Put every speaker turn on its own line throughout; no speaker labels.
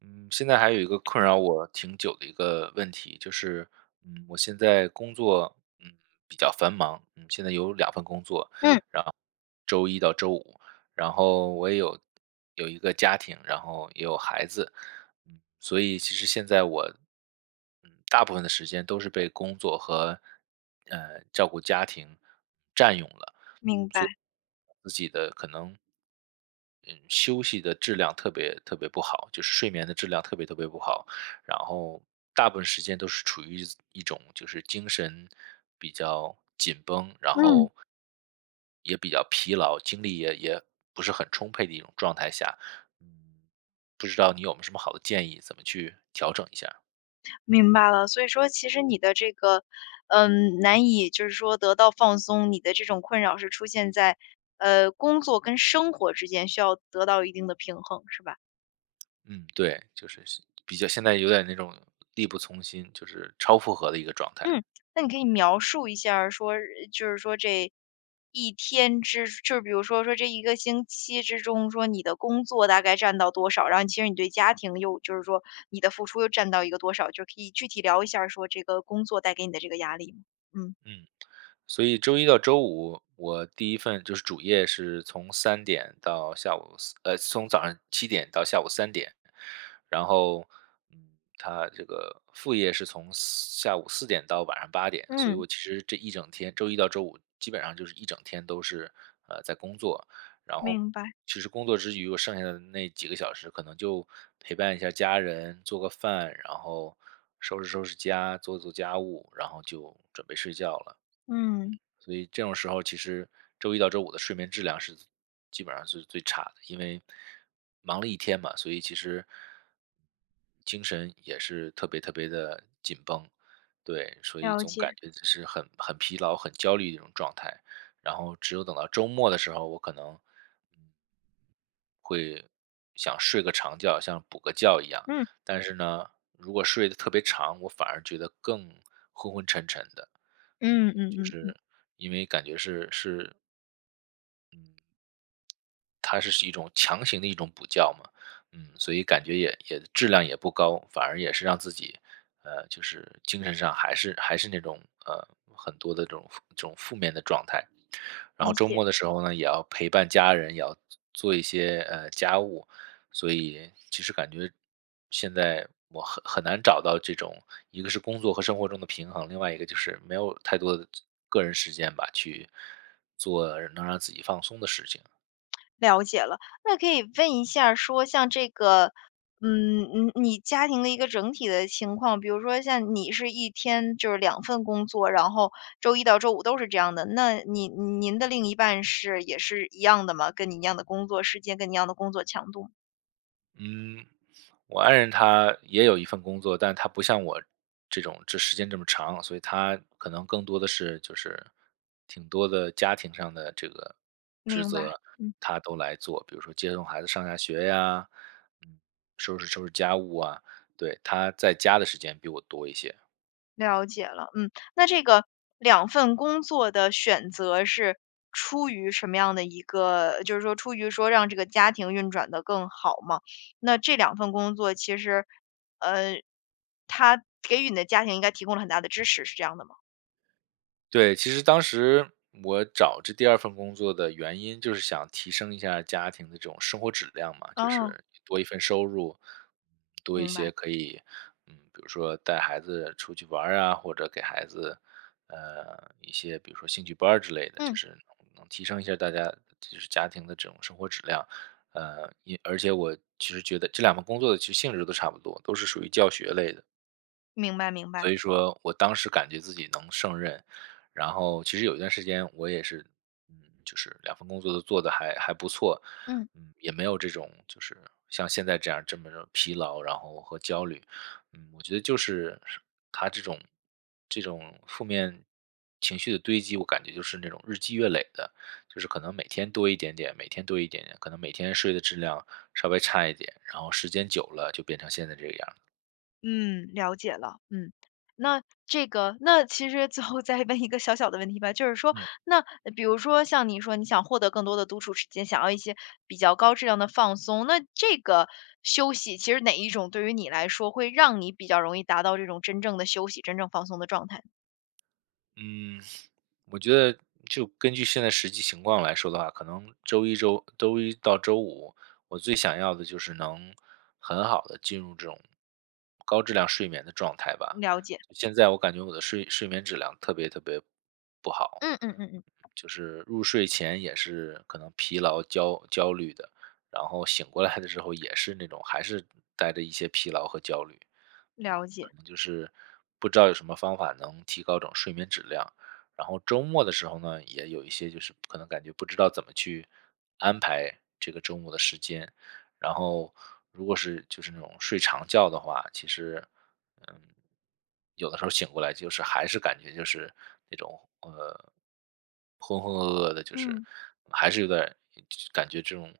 嗯，现在还有一个困扰我挺久的一个问题，就是，我现在工作，比较繁忙，现在有两份工作，
嗯，
周一到周五，然后我也有一个家庭，然后也有孩子，所以其实现在我，大部分的时间都是被工作和，照顾家庭占用了。
明白，
所以自己的可能，嗯，休息的质量特别特别不好，就是睡眠的质量特别特别不好，然后大部分时间都是处于一种就是精神比较紧绷，然
嗯，
后也比较疲劳，精力也不是很充沛的一种状态下，嗯，不知道你有没有什么好的建议，怎么去调整一下？
明白了。所以说其实你的这个，难以就是说得到放松，你的这种困扰是出现在，工作跟生活之间需要得到一定的平衡，是吧？
嗯，对，就是比较现在有点那种力不从心，就是超负荷的一个状态。
嗯，那你可以描述一下儿说，就是说这一天之比如说这一个星期之中，说你的工作大概占到多少，然后其实你对家庭又就是说你的付出又占到一个多少，就可以具体聊一下儿说这个工作带给你的这个压力吗？嗯。
嗯。所以周一到周五，我第一份就是主业是从三点到下午四呃，从早上7点到下午三点。然后，嗯，他这个副业是从下午4点到晚上8点，所以
嗯。
我其实这一整天，周一到周五基本上就是一整天都是，在工作。然后
明白，
其实工作之余，我剩下的那几个小时可能就陪伴一下家人，做个饭，然后收拾收拾家，做做家务，然后就准备睡觉了。
嗯，
所以这种时候，其实周一到周五的睡眠质量是基本上是最差的，因为忙了一天嘛，所以其实精神也是特别特别的紧绷，对，所以
了
总
解，
感觉就是很疲劳、很焦虑的一种状态。然后只有等到周末的时候，我可能嗯想睡个长觉，像补个觉一样。
嗯，
但是呢，如果睡得特别长，我反而觉得更昏昏沉沉的。
嗯嗯
就
嗯嗯，
是因为感觉是它是一种强行的一种补觉嘛，所以感觉也质量也不高，反而也是让自己，就是精神上还是那种，呃，很多的这种负面的状态。然后
理
周
解，
末的时候呢，也要陪伴家人，也要做一些，家务，所以其实感觉现在我很难找到这种一个是工作和生活中的平衡，另外一个就是没有太多的个人时间吧，去做能让自己放松的事情。
了解了。那可以问一下说像这个，嗯，你家庭的一个整体的情况，比如说像你是一天就是两份工作，然后周一到周五都是这样的，那您的另一半是也是一样的吗？跟你一样的工作时间，跟你一样的工作强度？
嗯，我爱人她也有一份工作，但她不像我这时间这么长，所以她可能更多的是就是挺多的家庭上的这个职
明白，
责，
嗯。
她都来做，比如说接送孩子上下学呀，嗯，收拾收拾家务啊，对，她在家的时间比我多一些。
了解了，嗯，那这个两份工作的选择是出于什么样的一个就是说出于说让这个家庭运转的更好嘛，那这两份工作其实，呃，它给予你的家庭应该提供了很大的支持，是这样的吗？
对，其实当时我找这第二份工作的原因就是想提升一下家庭的这种生活质量嘛，就
哦，
是多一份收入，多一
明
些
白，
可以，比如说带孩子出去玩儿啊，或者给孩子，一些比如说兴趣班儿之类的，就
嗯，
是能提升一下大家就是家庭的这种生活质量。也而且我其实觉得这两份工作的其实性质都差不多，都是属于教学类的。
明白明白。
所以说我当时感觉自己能胜任，然后其实有一段时间我也是，嗯，就是两份工作都做得还不错，
嗯。
也没有这种就是像现在这样这么着疲劳，然后和焦虑，我觉得就是他这种负面情绪的堆积，我感觉就是那种日积月累的，就是可能每天多一点点，每天多一点点，可能每天睡的质量稍微差一点，然后时间久了就变成现在这个样儿
嗯，了解了，嗯。那这个那其实最后再问一个小小的问题吧，就是说，
嗯。
那比如说像你说你想获得更多的独处时间，想要一些比较高质量的放松，那这个休息其实哪一种对于你来说会让你比较容易达到这种真正的休息、真正放松的状态？
嗯，我觉得就根据现在实际情况来说的话，可能周一到周五，我最想要的就是能很好的进入这种高质量睡眠的状态吧。
了解，
现在我感觉我的睡眠质量特别特别不好，
嗯嗯嗯嗯，
就是入睡前也是可能疲劳焦虑的，然后醒过来的时候也是那种还是带着一些疲劳和焦虑。嗯，
了解，
可能就是不知道有什么方法能提高这种睡眠质量。然后周末的时候呢，也有一些就是可能感觉不知道怎么去安排这个周末的时间。然后如果是就是那种睡长觉的话，其实嗯，有的时候醒过来就是还是感觉就是那种浑浑噩噩的，就是
嗯。
还是有点儿感觉这种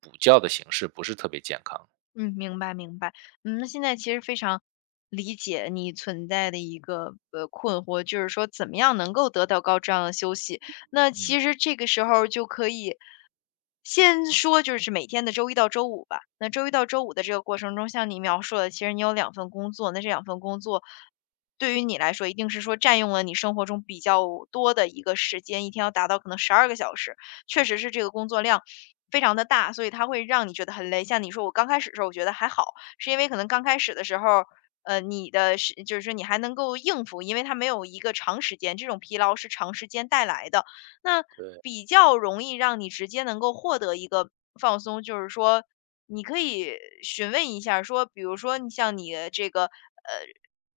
补觉的形式不是特别健康。
嗯，明白明白。嗯，那现在其实非常理解你存在的一个困惑，就是说怎么样能够得到高质量的休息。那
嗯，
其实这个时候就可以先说，就是每天的周一到周五吧。那周一到周五的这个过程中，像你描述的，其实你有两份工作，那这两份工作对于你来说，一定是说占用了你生活中比较多的一个时间，一天要达到可能12个小时。确实是这个工作量非常的大，所以它会让你觉得很累。像你说我刚开始的时候我觉得还好，是因为可能刚开始的时候，你的就是说你还能够应付，因为它没有一个长时间这种疲劳是长时间带来的。那
对。
比较容易让你直接能够获得一个放松，就是说你可以询问一下儿说，比如说你像你的这个，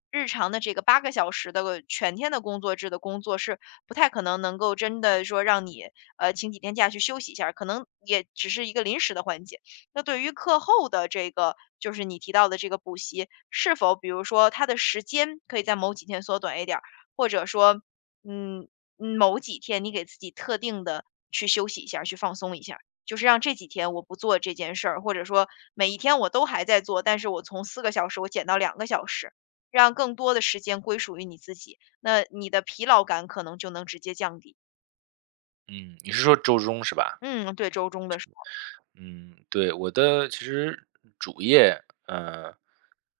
日常的这个8个小时的全天的工作制的工作是不太可能能够真的说让你请几天假去休息一下儿，可能也只是一个临时的缓解。那对于课后的这个，就是你提到的这个补习，是否比如说它的时间可以在某几天缩短一点儿，或者说，嗯，嗯某几天你给自己特定的去休息一下儿，去放松一下儿，就是让这几天我不做这件事儿，或者说每一天我都还在做，但是我从4个小时我减到两个小时，让更多的时间归属于你自己，那你的疲劳感可能就能直接降低。
嗯，你是说周中是吧？
嗯，对周中的时
嗯，对，我的其实主业，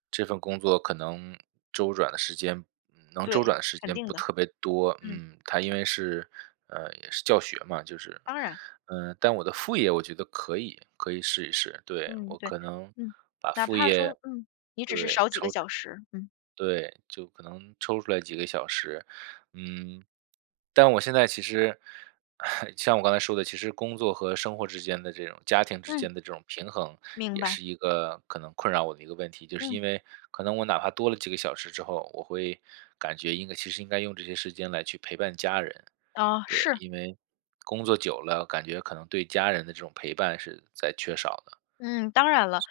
这份工作可能周转的时间，能
对，
周转的时
肯
间
定
不
的，
特别多，
嗯，
它因为是，也是教学嘛，就是，
当然，
但我的副业我觉得可以，可以试一试，对，
嗯，
我
对，
可能
嗯，
把
哪
副
怕
业
说，嗯，你只是少几个小时，嗯
对，就可能抽出来几个小时，嗯，但我现在其实，像我刚才说的，其实工作和生活之间的这种家庭之
嗯，
间的这种平衡，
明
也
白，
是一个可能困扰我的一个问题，就是
嗯，
因为可能我哪怕多了几个小时之后，我会感觉应该其实应该用这些时间来去陪伴家人，
啊，
对，
是，
因为工作久了，感觉可能对家人的这种陪伴是在缺少的，
嗯，当然了，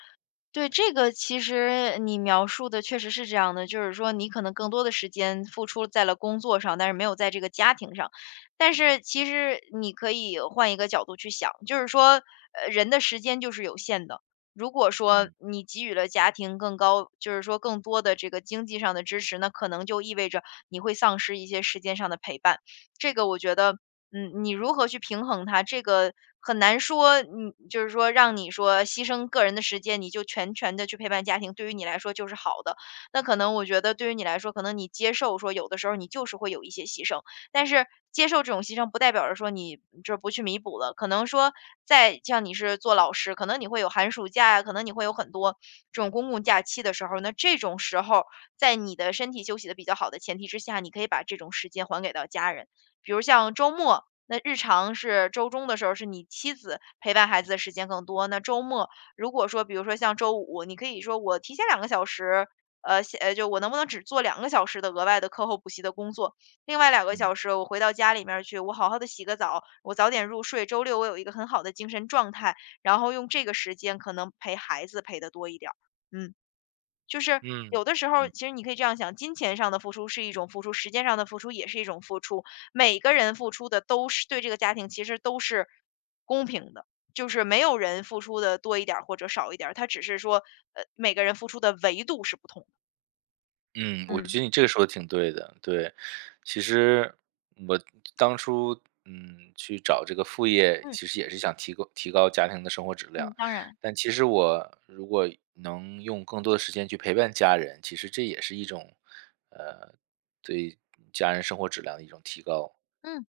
对，这个其实你描述的确实是这样的，就是说你可能更多的时间付出在了工作上，但是没有在这个家庭上。但是其实你可以换一个角度去想，就是说，人的时间就是有限的。如果说
嗯
你给予了家庭更高，就是说更多的这个经济上的支持，那可能就意味着你会丧失一些时间上的陪伴。这个我觉得，嗯，你如何去平衡它，这个很难说，嗯，就是说让你说牺牲个人的时间，你就全权的去陪伴家庭，对于你来说就是好的。那可能我觉得对于你来说，可能你接受说有的时候你就是会有一些牺牲，但是接受这种牺牲不代表着说你就是不去弥补了。可能说在像你是做老师，可能你会有寒暑假呀，可能你会有很多这种公共假期的时候，那这种时候在你的身体休息的比较好的前提之下，你可以把这种时间还给到家人。比如像周末，那日常是周中的时候是你妻子陪伴孩子的时间更多，那周末如果说比如说像周五，你可以说我提前两个小时，就我能不能只做两个小时的额外的课后补习的工作，另外两个小
嗯
时我回到家里面儿去，我好好的洗个澡，我早点入睡，周六我有一个很好的精神状态，然后用这个时间可能陪孩子陪的多一点儿，嗯。就是
嗯
有的时候，
嗯。
其实你可以这样想，金钱上的付出是一种付出，时间上的付出也是一种付出。每个人付出的都是对这个家庭其实都是公平的，就是没有人付出的多一点儿或者少一点儿，他只是说，每个人付出的维度是不同的。
嗯，我
嗯
觉得你这个说的挺对的，对。其实我当初，去找这个副业，
嗯
其实也是想提高家庭的生活质
嗯，
量，
当然，
但其实我如果能用更多的时间去陪伴家人，其实这也是一种，呃，对家人生活质量的一种提高，
嗯。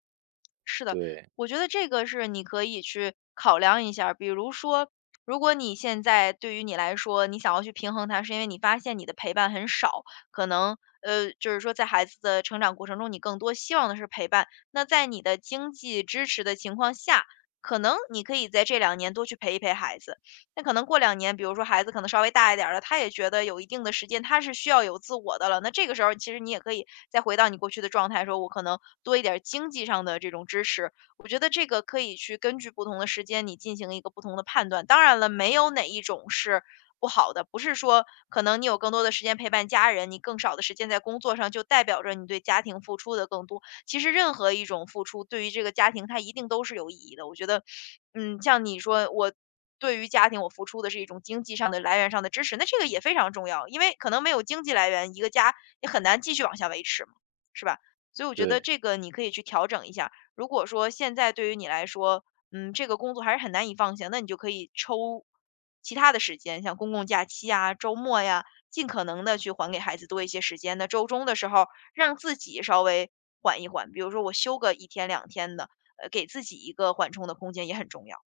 是的，
对，
我觉得这个是你可以去考量一下儿比如说，如果你现在对于你来说，你想要去平衡它，是因为你发现你的陪伴很少，可能,就是说在孩子的成长过程中，你更多希望的是陪伴。那在你的经济支持的情况下，可能你可以在这两年多去陪一陪孩子。那可能过两年，比如说孩子可能稍微大一点儿了，他也觉得有一定的时间，他是需要有自我的了。那这个时候其实你也可以再回到你过去的状态，说我可能多一点儿经济上的这种支持。我觉得这个可以去根据不同的时间，你进行一个不同的判断。当然了，没有哪一种是不好的，不是说可能你有更多的时间陪伴家人，你更少的时间在工作上，就代表着你对家庭付出的更多。其实任何一种付出，对于这个家庭，它一定都是有意义的。我觉得，嗯，像你说我对于家庭我付出的是一种经济上的来源上的支持，那这个也非常重要，因为可能没有经济来源，一个家也很难继续往下维持嘛，是吧？所以我觉得
对。
这个你可以去调整一下。如果说现在对于你来说，嗯，这个工作还是很难以放下，那你就可以抽其他的时间，像公共假期啊、周末呀，尽可能的去还给孩子多一些时间。那周中的时候，让自己稍微缓一缓。比如说我休个1天2天的，给自己一个缓冲的空间也很重要。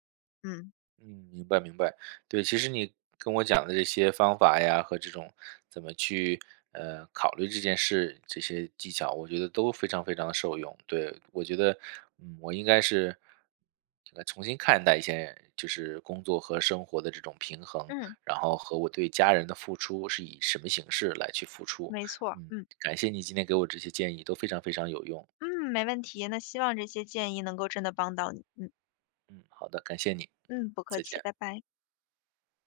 嗯。
嗯，明白明白。对，其实你跟我讲的这些方法呀，和这种怎么去考虑这件事，这些技巧，我觉得都非常非常的受用。对，我觉得，我应该是这个重新看待一些就是工作和生活的这种平衡，
嗯，
然后和我对家人的付出是以什么形式来去付出。
没错儿，
嗯，
嗯，
感谢你今天给我这些建议，都非常非常有用。
嗯，没问题。那希望这些建议能够真的帮到你，嗯，
嗯，好的，感谢你。嗯，
嗯，不客
再
气，
见。
拜拜。